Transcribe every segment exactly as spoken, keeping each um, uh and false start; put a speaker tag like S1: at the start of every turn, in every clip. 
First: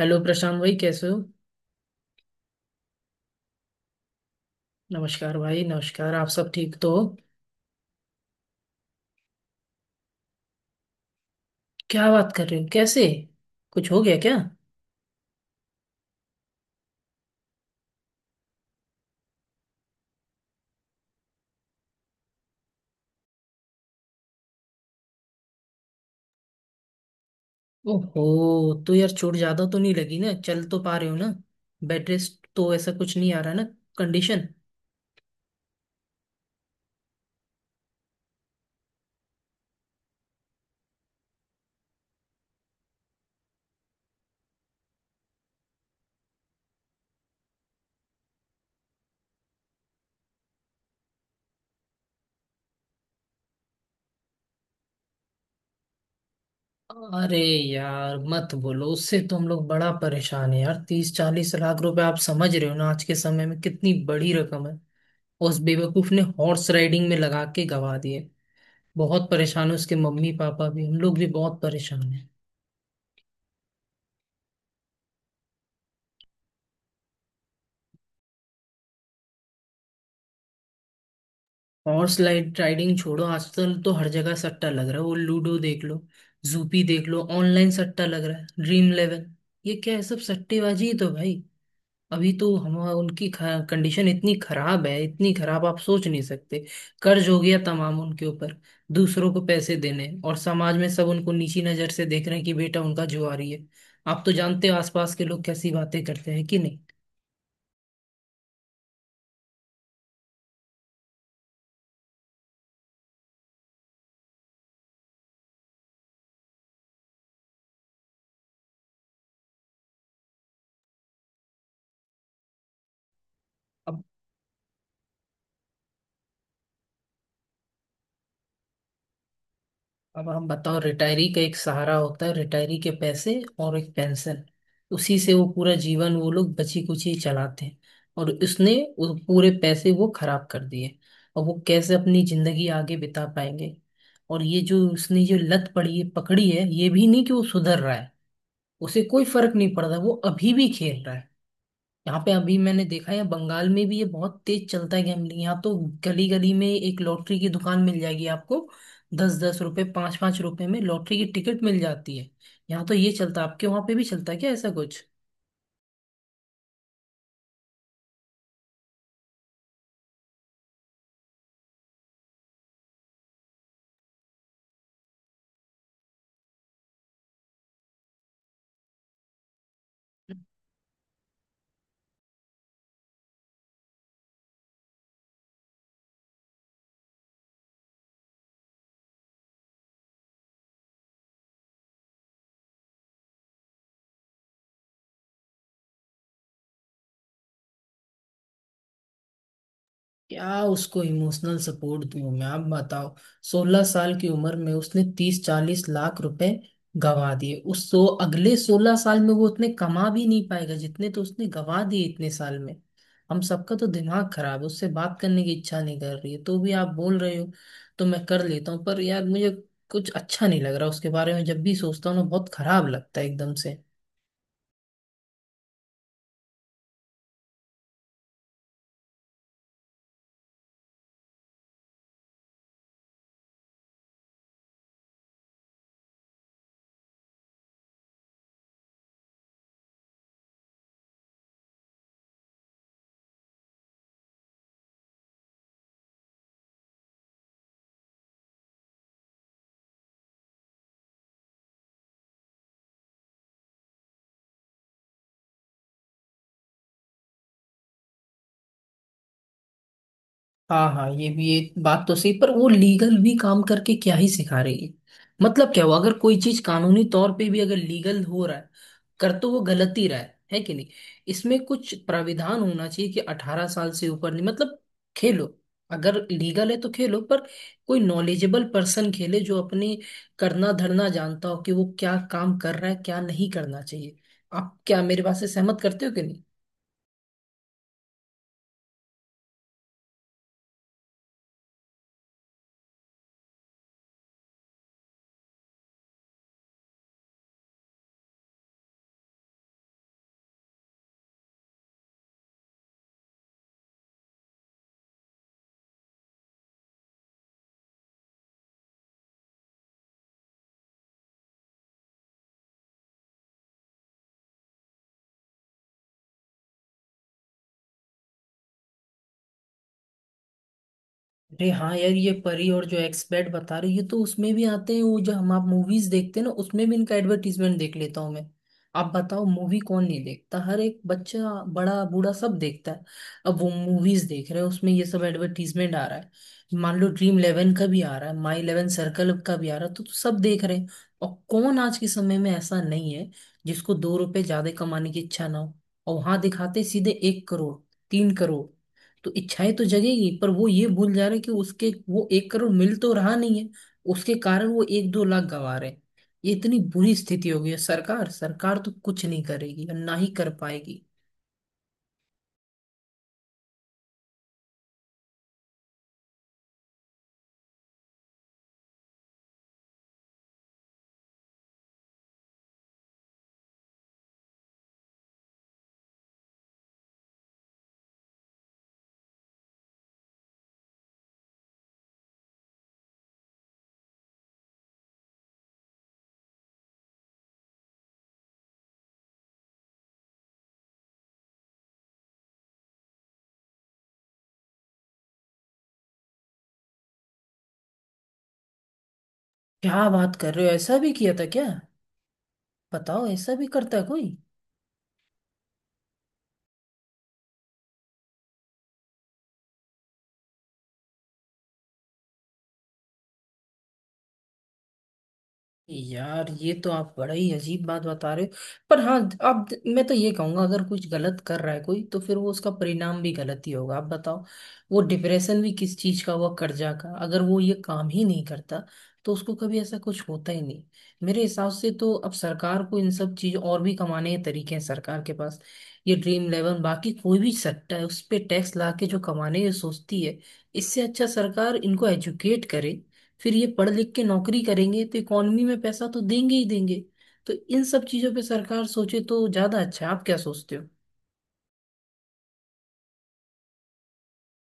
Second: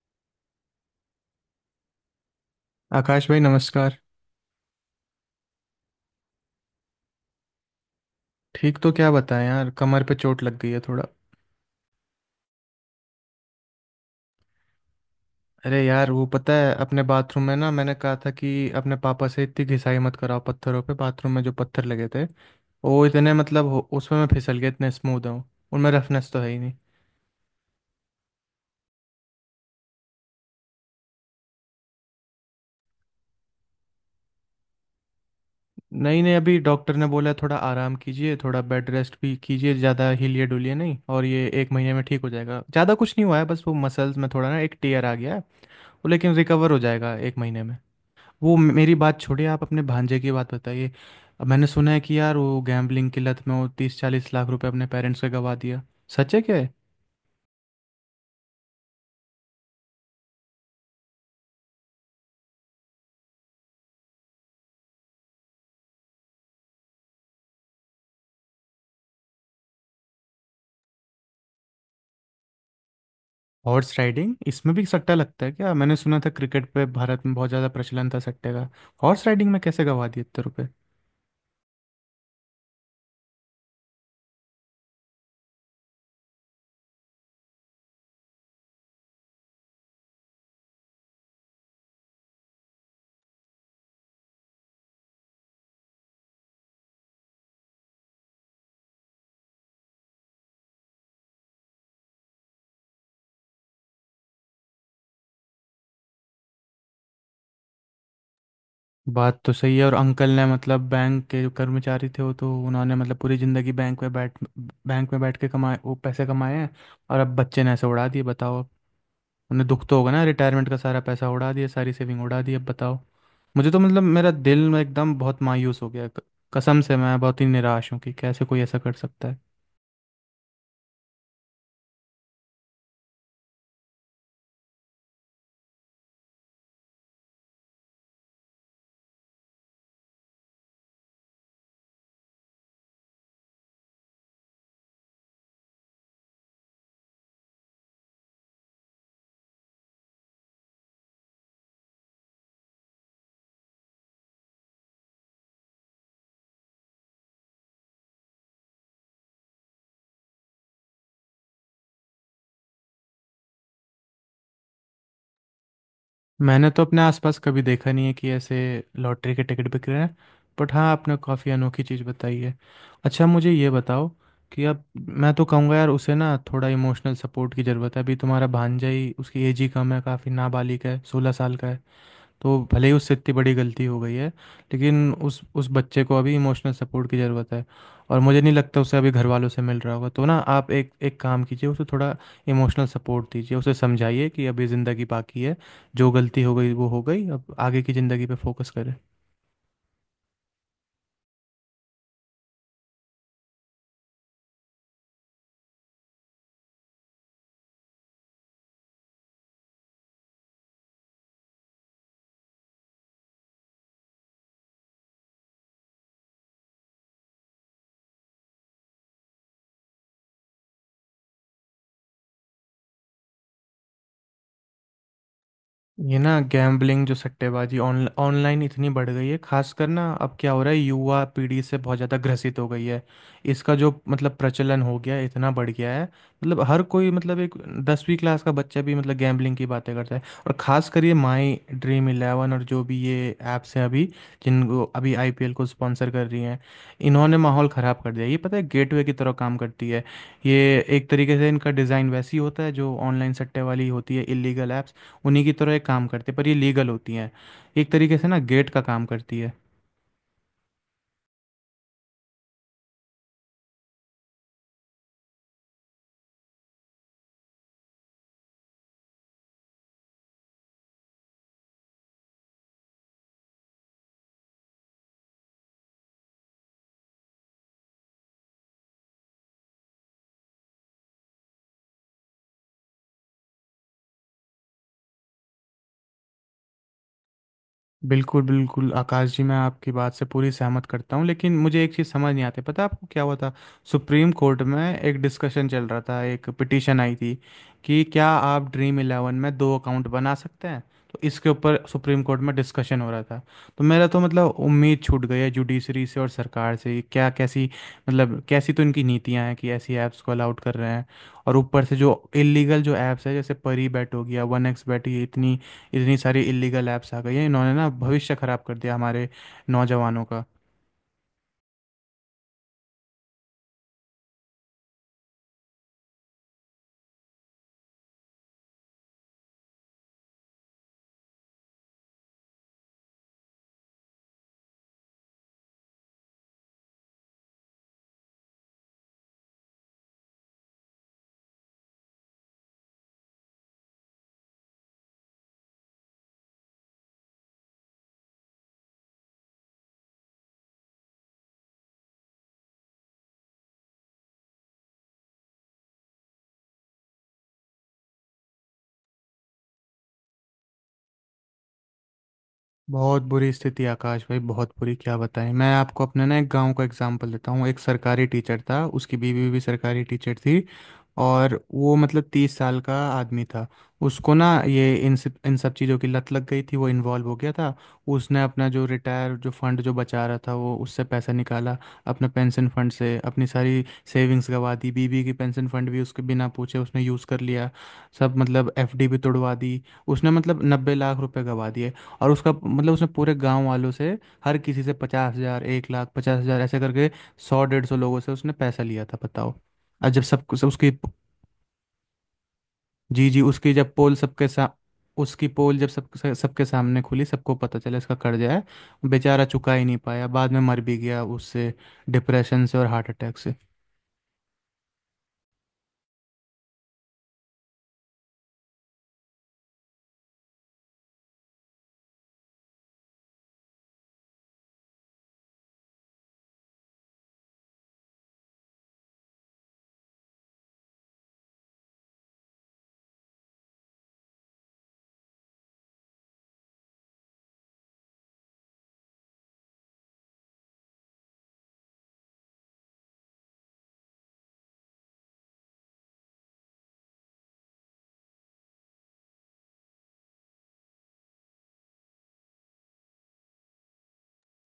S1: Hello Prashant भाई, कैसे हो?
S2: आकाश भाई नमस्कार।
S1: नमस्कार भाई, नमस्कार। आप सब ठीक तो हो?
S2: ठीक तो क्या बताएं यार, कमर पे चोट लग गई है थोड़ा।
S1: क्या बात कर रहे हो, कैसे कुछ हो गया क्या?
S2: अरे यार वो पता है अपने बाथरूम में ना, मैंने कहा था कि अपने पापा से इतनी घिसाई मत कराओ पत्थरों पे। बाथरूम में जो पत्थर लगे थे वो इतने मतलब हो- उसमें मैं फिसल गया, इतने स्मूथ हूँ उनमें रफनेस तो है ही नहीं।
S1: ओहो, तो यार चोट ज्यादा तो नहीं लगी ना? चल तो पा रहे हो ना? बेड रेस्ट तो ऐसा कुछ नहीं आ रहा ना, कंडीशन?
S2: नहीं नहीं, अभी डॉक्टर ने बोला है, थोड़ा आराम कीजिए, थोड़ा बेड रेस्ट भी कीजिए, ज़्यादा हिलिए डुलिए नहीं, और ये एक महीने में ठीक हो जाएगा, ज़्यादा कुछ नहीं हुआ है, बस वो मसल्स में थोड़ा ना एक टेयर आ गया है वो। लेकिन रिकवर हो जाएगा एक महीने में। वो मे- मेरी बात छोड़िए, आप अपने भांजे की बात बताइए। अब मैंने सुना है कि यार वो गैम्बलिंग की लत में वो तीस चालीस लाख रुपए अपने पेरेंट्स के गवा दिया, सच है क्या है?
S1: अरे यार, मत बोलो, उससे तो हम लोग बड़ा परेशान है यार। तीस चालीस लाख रुपए, आप समझ रहे हो ना आज के समय में कितनी बड़ी रकम है। उस बेवकूफ ने हॉर्स राइडिंग में लगा के गवा दिए। बहुत परेशान है, उसके मम्मी पापा भी, हम लोग भी बहुत परेशान है।
S2: हॉर्स राइडिंग इसमें भी सट्टा लगता है क्या? मैंने सुना था क्रिकेट पे भारत में बहुत ज़्यादा प्रचलन था सट्टे का। हॉर्स राइडिंग में कैसे गवा दिए इतने रुपए?
S1: हॉर्स लाइड राइडिंग छोड़ो, आजकल तो हर जगह सट्टा लग रहा है। वो लूडो देख लो, जूपी देख लो, ऑनलाइन सट्टा लग रहा है। ड्रीम इलेवन, ये क्या है, सब सट्टेबाजी ही तो भाई। अभी तो हम, उनकी कंडीशन इतनी खराब है, इतनी खराब आप सोच नहीं सकते। कर्ज हो गया तमाम उनके ऊपर, दूसरों को पैसे देने। और समाज में सब उनको नीची नजर से देख रहे हैं कि बेटा उनका जुआरी है। आप तो जानते हो आसपास के लोग कैसी बातें करते हैं, कि नहीं?
S2: बात तो सही है। और अंकल ने मतलब बैंक के जो कर्मचारी थे, वो तो उन्होंने मतलब पूरी ज़िंदगी बैंक में बैठ बैंक में बैठ के कमाए, वो पैसे कमाए हैं। और अब बच्चे ने ऐसे उड़ा दिए बताओ अब। उन्हें दुख तो होगा ना, रिटायरमेंट का सारा पैसा उड़ा दिया, सारी सेविंग उड़ा दी अब बताओ। मुझे तो
S1: अब
S2: मतलब मेरा दिल में एकदम बहुत मायूस हो गया, क- कसम से मैं बहुत ही निराश हूँ कि कैसे कोई ऐसा कर सकता है।
S1: अब हम बताओ, रिटायरी का एक सहारा होता है, रिटायरी के पैसे और एक पेंशन। उसी से वो पूरा जीवन, वो लोग बची कुची चलाते हैं। और उसने वो पूरे पैसे वो खराब कर दिए। और वो कैसे अपनी जिंदगी आगे बिता पाएंगे? और ये जो उसने जो लत पड़ी है, पकड़ी है, ये भी नहीं कि वो सुधर रहा है। उसे कोई फर्क नहीं पड़ रहा, वो अभी भी खेल रहा है। यहाँ पे अभी मैंने देखा है, बंगाल में भी ये बहुत तेज चलता है गैम्बलिंग यहाँ तो। गली गली में एक लॉटरी की दुकान मिल जाएगी आपको। दस दस रुपए, पांच पांच रुपए में लॉटरी की टिकट मिल जाती है। यहाँ तो ये चलता है, आपके वहां पे भी चलता है क्या ऐसा कुछ?
S2: मैंने तो अपने आसपास कभी देखा नहीं है कि ऐसे लॉटरी के टिकट बिक रहे हैं। बट हाँ, आपने काफ़ी अनोखी चीज़ बताई है। अच्छा मुझे ये बताओ कि अब मैं तो कहूँगा यार उसे ना थोड़ा इमोशनल सपोर्ट की ज़रूरत है, अभी तुम्हारा भांजा ही उसकी एज ही कम है, काफ़ी नाबालिग है, सोलह साल का है। तो भले ही उससे इतनी बड़ी गलती हो गई है, लेकिन उस उस बच्चे को अभी इमोशनल सपोर्ट की ज़रूरत है, और मुझे नहीं लगता उसे अभी घर वालों से मिल रहा होगा। तो ना आप एक एक काम कीजिए, उसे थोड़ा इमोशनल सपोर्ट दीजिए, उसे समझाइए कि अभी ज़िंदगी बाकी है, जो गलती हो गई वो हो गई, अब आगे की ज़िंदगी पे फोकस करें।
S1: क्या उसको इमोशनल सपोर्ट दूं मैं, आप बताओ। सोलह साल की उम्र में उसने तीस चालीस लाख रुपए गंवा दिए। उस तो अगले सोलह साल में वो उतने कमा भी नहीं पाएगा जितने तो उसने गंवा दिए इतने साल में। हम सबका तो दिमाग खराब है, उससे बात करने की इच्छा नहीं कर रही है, तो भी आप बोल रहे हो तो मैं कर लेता हूँ। पर यार मुझे कुछ अच्छा नहीं लग रहा, उसके बारे में जब भी सोचता हूँ ना बहुत खराब लगता है एकदम से।
S2: ये ना गैम्बलिंग जो सट्टेबाजी ऑन ऑनलाइन इतनी बढ़ गई है, खासकर ना अब क्या हो रहा है युवा पीढ़ी से बहुत ज़्यादा ग्रसित हो गई है। इसका जो मतलब प्रचलन हो गया है इतना बढ़ गया है, मतलब हर कोई, मतलब एक दसवीं क्लास का बच्चा भी मतलब गैम्बलिंग की बातें करता है। और खासकर ये माई ड्रीम इलेवन और जो भी ये ऐप्स हैं अभी जिनको अभी आईपीएल को स्पॉन्सर कर रही हैं, इन्होंने माहौल ख़राब कर दिया। ये पता है गेटवे की तरह काम करती है ये, एक तरीके से इनका डिज़ाइन वैसी होता है जो ऑनलाइन सट्टे वाली होती है, इलीगल ऐप्स, उन्हीं की तरह एक काम करती है, पर ये लीगल होती हैं। एक तरीके से ना गेट का काम करती है।
S1: हाँ हाँ, ये भी, ये बात तो सही, पर वो लीगल भी काम करके क्या ही सिखा रही है? मतलब क्या हुआ अगर कोई चीज कानूनी तौर पे भी अगर लीगल हो रहा है, कर तो वो गलत ही रहा है है कि नहीं? इसमें कुछ प्राविधान होना चाहिए कि अठारह साल से ऊपर नहीं, मतलब खेलो। अगर लीगल है तो खेलो, पर कोई नॉलेजेबल पर्सन खेले, जो अपने करना धरना जानता हो कि वो क्या काम कर रहा है, क्या नहीं करना चाहिए। आप क्या मेरे बात से सहमत करते हो कि?
S2: बिल्कुल, बिल्कुल, आकाश जी, मैं आपकी बात से पूरी सहमत करता हूँ, लेकिन मुझे एक चीज़ समझ नहीं आती, पता है आपको क्या हुआ था? सुप्रीम कोर्ट में एक डिस्कशन चल रहा था, एक पिटीशन आई थी कि क्या आप ड्रीम इलेवन में दो अकाउंट बना सकते हैं? तो इसके ऊपर सुप्रीम कोर्ट में डिस्कशन हो रहा था। तो मेरा तो मतलब उम्मीद छूट गई है जुडिशरी से और सरकार से। क्या कैसी मतलब कैसी तो इनकी नीतियाँ हैं कि ऐसी ऐप्स को अलाउड कर रहे हैं? और ऊपर से जो इलीगल जो ऐप्स है, जैसे परी बैट हो गया, वन एक्स बैट, ये इतनी इतनी सारी इलीगल ऐप्स आ गई हैं, इन्होंने ना भविष्य खराब कर दिया हमारे नौजवानों का।
S1: अरे हाँ यार, ये परी और जो एक्सपेट बता रहे हो, ये तो उसमें भी आते हैं। वो जो हम आप मूवीज देखते हैं ना, उसमें भी इनका एडवर्टीजमेंट देख लेता हूँ मैं। आप बताओ, मूवी कौन नहीं देखता? हर एक बच्चा, बड़ा, बूढ़ा, सब देखता है। अब वो मूवीज देख रहे हैं, उसमें ये सब एडवर्टीजमेंट आ रहा है, मान लो ड्रीम इलेवन का भी आ रहा है, माई इलेवन सर्कल का भी आ रहा है, तो, तो सब देख रहे हैं। और कौन आज के समय में ऐसा नहीं है जिसको दो रुपए ज्यादा कमाने की इच्छा ना हो। और वहां दिखाते सीधे एक करोड़, तीन करोड़। तो इच्छाएं तो जगेगी, पर वो ये भूल जा रहे हैं कि उसके वो एक करोड़ मिल तो रहा नहीं है, उसके कारण वो एक दो लाख गंवा रहे हैं। ये इतनी बुरी स्थिति हो गई है, सरकार सरकार तो कुछ नहीं करेगी और ना ही कर पाएगी।
S2: बहुत बुरी स्थिति आकाश भाई, बहुत बुरी, क्या बताएं। मैं आपको अपने ना एक गांव का एग्जांपल देता हूँ, एक सरकारी टीचर था, उसकी बीवी भी सरकारी टीचर थी, और वो मतलब तीस साल का आदमी था। उसको ना ये इन सब इन सब चीज़ों की लत लग गई थी, वो इन्वॉल्व हो गया था। उसने अपना जो रिटायर जो फंड जो बचा रहा था वो उससे पैसा निकाला, अपना पेंशन फंड से अपनी सारी सेविंग्स गवा दी, बीबी की पेंशन फंड भी उसके बिना पूछे उसने यूज़ कर लिया, सब, मतलब एफडी भी तोड़वा दी। उसने मतलब नब्बे लाख रुपए गवा दिए। और उसका मतलब उसने पूरे गांव वालों से, हर किसी से पचास हजार एक लाख पचास हजार ऐसे करके सौ डेढ़ सौ लोगों से उसने पैसा लिया था बताओ।
S1: क्या
S2: और जब
S1: बात कर
S2: सब
S1: रहे
S2: सब
S1: हो,
S2: उसकी,
S1: ऐसा भी किया था क्या? बताओ,
S2: जी जी,
S1: ऐसा भी
S2: उसकी जब
S1: करता है
S2: पोल
S1: कोई?
S2: सबके सा उसकी पोल जब सब सब- सबके सामने खुली, सबको पता चला इसका कर्जा है, बेचारा चुका ही नहीं पाया, बाद में मर भी गया उससे, डिप्रेशन से और हार्ट अटैक से।
S1: यार ये तो आप बड़ा ही अजीब बात बता रहे हो। पर हाँ, आप, मैं तो ये कहूंगा, अगर कुछ गलत कर रहा है कोई, तो फिर वो उसका परिणाम भी गलत ही होगा। आप बताओ, वो डिप्रेशन भी किस चीज का हुआ? कर्जा का। अगर वो ये काम ही नहीं करता, तो उसको कभी ऐसा कुछ होता ही नहीं। मेरे हिसाब से तो अब सरकार को इन सब चीज, और भी कमाने के तरीके हैं सरकार के पास। ये ड्रीम इलेवन, बाकी कोई भी सेक्टर है, उस पे टैक्स ला के जो कमाने ये सोचती है, इससे अच्छा सरकार इनको एजुकेट करे। फिर ये पढ़ लिख के नौकरी करेंगे तो इकोनॉमी में पैसा तो देंगे ही देंगे। तो इन सब चीजों पे सरकार सोचे तो ज्यादा अच्छा है, आप क्या सोचते हो?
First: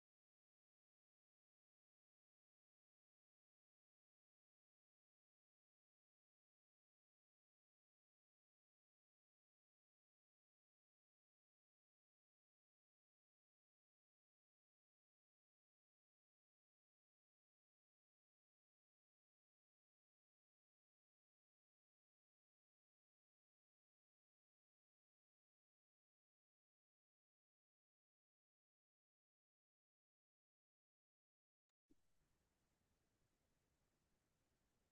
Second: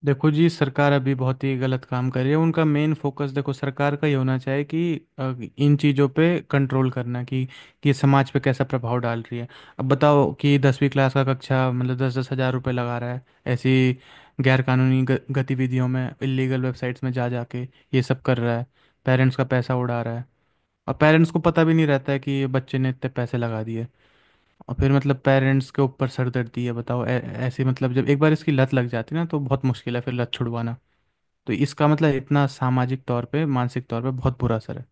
S2: देखो जी, सरकार अभी बहुत ही गलत काम कर रही है। उनका मेन फोकस, देखो, सरकार का ही होना चाहिए कि अ, इन चीज़ों पे कंट्रोल करना, कि कि समाज पे कैसा प्रभाव डाल रही है। अब बताओ कि दसवीं क्लास का कक्षा मतलब दस दस हज़ार रुपये लगा रहा है, ऐसी गैरकानूनी ग- गतिविधियों में, इलीगल वेबसाइट्स में जा जाके ये सब कर रहा है, पेरेंट्स का पैसा उड़ा रहा है, और पेरेंट्स को पता भी नहीं रहता है कि बच्चे ने इतने पैसे लगा दिए, और फिर मतलब पेरेंट्स के ऊपर सरदर्दी है बताओ। ऐ- ऐसे मतलब जब एक बार इसकी लत लग जाती है ना तो बहुत मुश्किल है फिर लत छुड़वाना। तो इसका मतलब इतना सामाजिक तौर पे मानसिक तौर पे बहुत बुरा असर है।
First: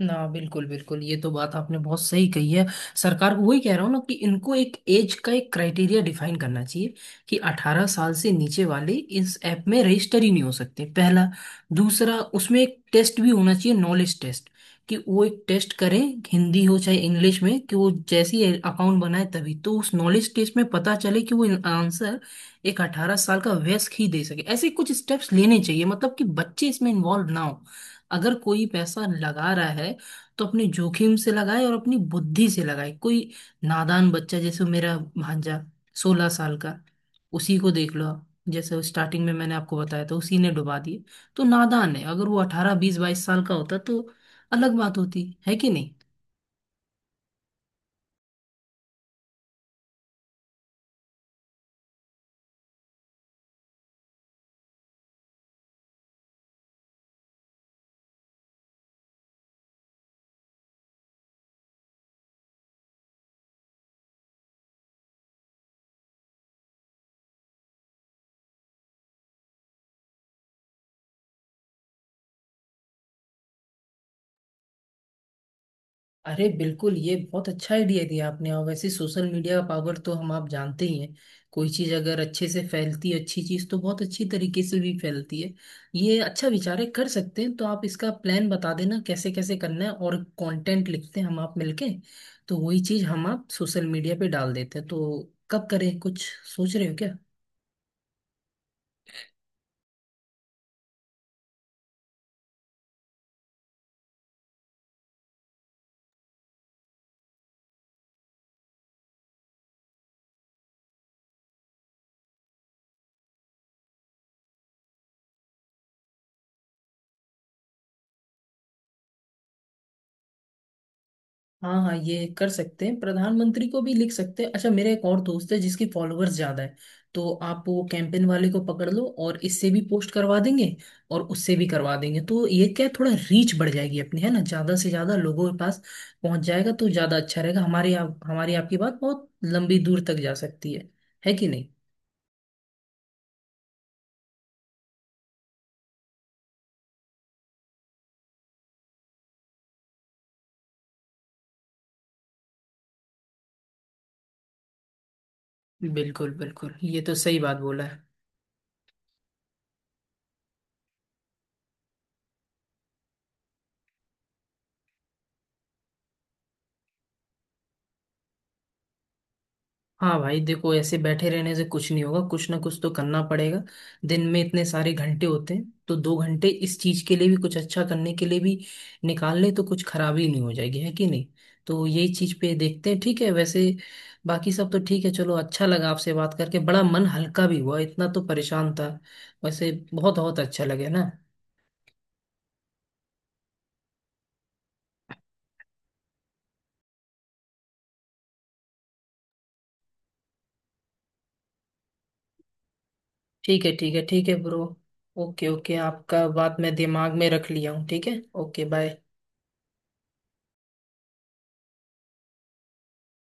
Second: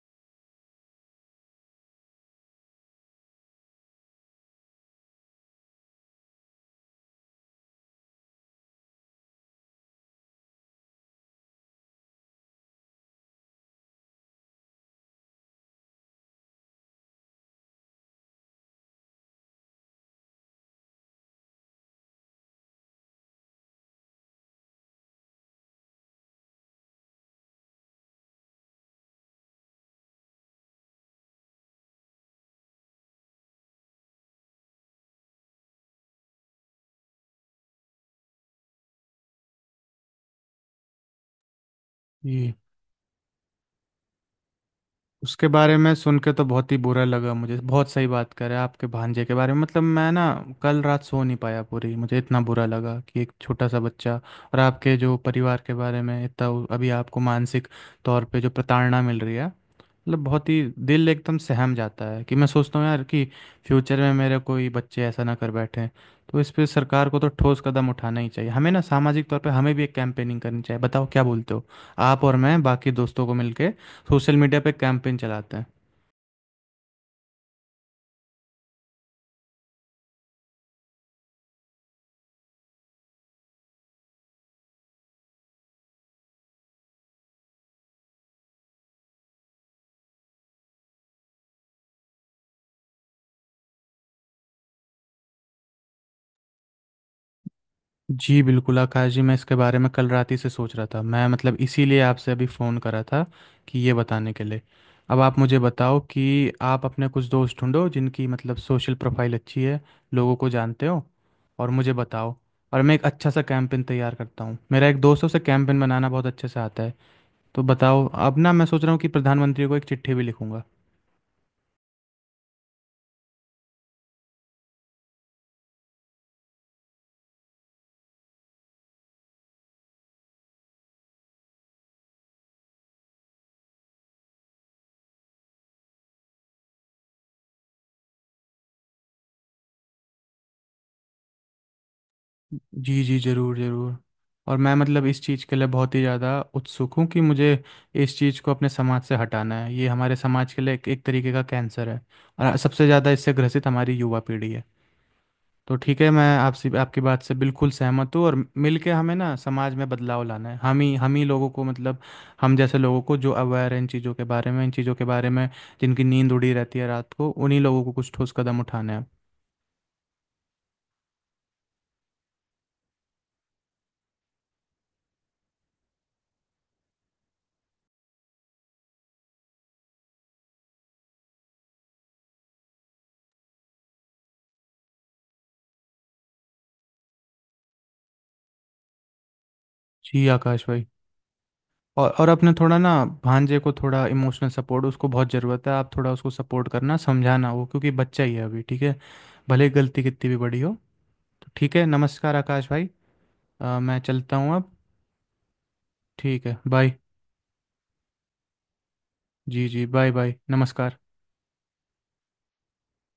S1: ना, बिल्कुल बिल्कुल, ये तो बात आपने बहुत सही कही है। सरकार को वही कह रहा हूँ ना, कि इनको एक एज का एक क्राइटेरिया डिफाइन करना चाहिए कि अठारह साल से नीचे वाले इस ऐप में रजिस्टर ही नहीं हो सकते, पहला। दूसरा, उसमें एक टेस्ट भी होना चाहिए, नॉलेज टेस्ट, कि वो एक टेस्ट करें, हिंदी हो चाहे इंग्लिश में, कि वो जैसी अकाउंट बनाए, तभी तो उस नॉलेज टेस्ट में पता चले कि वो आंसर एक अठारह साल का वयस्क ही दे सके। ऐसे कुछ स्टेप्स लेने चाहिए, मतलब कि बच्चे इसमें इन्वॉल्व ना हो। अगर कोई पैसा लगा रहा है तो अपने जोखिम से लगाए और अपनी बुद्धि से लगाए, कोई नादान बच्चा जैसे मेरा भांजा, सोलह साल का, उसी को देख लो आप। जैसे स्टार्टिंग में मैंने आपको बताया था, उसी ने डुबा दिए। तो नादान है, अगर वो
S2: जी,
S1: अठारह, बीस, बाईस साल का होता तो अलग बात होती,
S2: उसके
S1: है कि
S2: बारे
S1: नहीं?
S2: में सुन के तो बहुत ही बुरा लगा मुझे, बहुत सही बात करे आपके भांजे के बारे में। मतलब मैं ना कल रात सो नहीं पाया पूरी, मुझे इतना बुरा लगा कि एक छोटा सा बच्चा, और आपके जो परिवार के बारे में इतना, अभी आपको मानसिक तौर पे जो प्रताड़ना मिल रही है, मतलब बहुत ही दिल एकदम सहम जाता है कि मैं सोचता हूँ यार कि फ्यूचर में मेरे कोई बच्चे ऐसा ना कर बैठे। तो इस पे सरकार को तो ठोस कदम उठाना ही चाहिए, हमें ना सामाजिक तौर पे हमें भी एक कैंपेनिंग करनी चाहिए, बताओ क्या बोलते हो? आप और मैं बाकी दोस्तों को मिलके सोशल मीडिया पे कैंपेन चलाते हैं।
S1: अरे बिल्कुल, ये बहुत अच्छा आइडिया दिया आपने। और वैसे सोशल मीडिया का पावर तो हम आप जानते ही हैं, कोई चीज़ अगर अच्छे से फैलती है, अच्छी चीज़, तो बहुत अच्छी तरीके से भी फैलती है। ये अच्छा विचार है, कर सकते हैं। तो आप इसका प्लान बता देना कैसे कैसे करना है, और कंटेंट लिखते हैं हम आप मिलके। तो वही चीज़ हम आप सोशल मीडिया पे डाल देते हैं। तो कब करें, कुछ सोच रहे हो क्या?
S2: जी बिल्कुल आकाश जी, मैं इसके बारे में कल रात ही से सोच रहा था, मैं मतलब इसीलिए आपसे अभी फ़ोन करा था कि ये बताने के लिए। अब आप मुझे बताओ कि आप अपने कुछ दोस्त ढूंढो जिनकी मतलब सोशल प्रोफाइल अच्छी है, लोगों को जानते हो, और मुझे बताओ, और मैं एक अच्छा सा कैंपेन तैयार करता हूँ, मेरा एक दोस्त है उसे कैंपेन बनाना बहुत अच्छे से आता है। तो बताओ, अब ना मैं सोच रहा हूँ कि प्रधानमंत्री को एक चिट्ठी भी लिखूंगा।
S1: हाँ हाँ, ये कर सकते हैं, प्रधानमंत्री को भी लिख सकते हैं। अच्छा, मेरा एक और दोस्त है जिसकी फॉलोअर्स ज्यादा है, तो आप वो कैंपेन वाले को पकड़ लो और इससे भी पोस्ट करवा देंगे, और उससे भी करवा देंगे। तो ये क्या है, थोड़ा रीच बढ़ जाएगी अपनी, है ना? ज्यादा से ज्यादा लोगों के पास पहुंच जाएगा तो ज्यादा अच्छा रहेगा। हमारी आप हमारी आपकी बात बहुत लंबी दूर तक जा सकती है है कि नहीं?
S2: जी जी, ज़रूर ज़रूर। और मैं मतलब इस चीज़ के लिए बहुत ही ज़्यादा उत्सुक हूँ कि मुझे इस चीज़ को अपने समाज से हटाना है, ये हमारे समाज के लिए एक, एक तरीके का कैंसर है, और सबसे ज़्यादा इससे ग्रसित हमारी युवा पीढ़ी है। तो ठीक है, मैं
S1: बिल्कुल
S2: आपसे,
S1: बिल्कुल, ये
S2: आपकी
S1: तो
S2: बात से
S1: सही बात
S2: बिल्कुल
S1: बोला है।
S2: सहमत हूँ। और मिलके हमें ना समाज में बदलाव लाना है, हम ही हम ही लोगों को मतलब हम जैसे लोगों को जो अवेयर है इन चीज़ों के बारे में, इन चीज़ों के बारे में जिनकी नींद उड़ी रहती है रात को, उन्हीं लोगों को कुछ ठोस कदम उठाने हैं।
S1: हाँ भाई, देखो ऐसे बैठे रहने से कुछ नहीं होगा, कुछ ना कुछ तो करना पड़ेगा। दिन में इतने सारे घंटे होते हैं, तो दो घंटे इस चीज के लिए भी, कुछ अच्छा करने के लिए भी निकाल ले तो कुछ खराबी नहीं हो जाएगी, है कि नहीं? तो यही चीज पे देखते हैं, ठीक है। वैसे बाकी सब तो ठीक है, चलो अच्छा लगा आपसे बात करके। बड़ा मन हल्का भी हुआ, इतना तो परेशान था वैसे। बहुत
S2: जी
S1: बहुत अच्छा
S2: आकाश भाई,
S1: लगे ना।
S2: और और अपने थोड़ा ना भांजे को थोड़ा इमोशनल सपोर्ट उसको बहुत ज़रूरत है, आप थोड़ा उसको सपोर्ट करना समझाना वो, क्योंकि बच्चा ही है अभी, ठीक है? भले गलती कितनी भी बड़ी हो। तो ठीक है, नमस्कार आकाश भाई।
S1: ठीक है,
S2: अ,
S1: ठीक
S2: मैं
S1: है, ठीक है
S2: चलता हूँ
S1: ब्रो।
S2: अब।
S1: ओके ओके, आपका
S2: ठीक
S1: बात
S2: है,
S1: मैं
S2: बाय।
S1: दिमाग में रख लिया हूँ, ठीक है। Okay, bye.
S2: जी जी, बाय बाय, नमस्कार।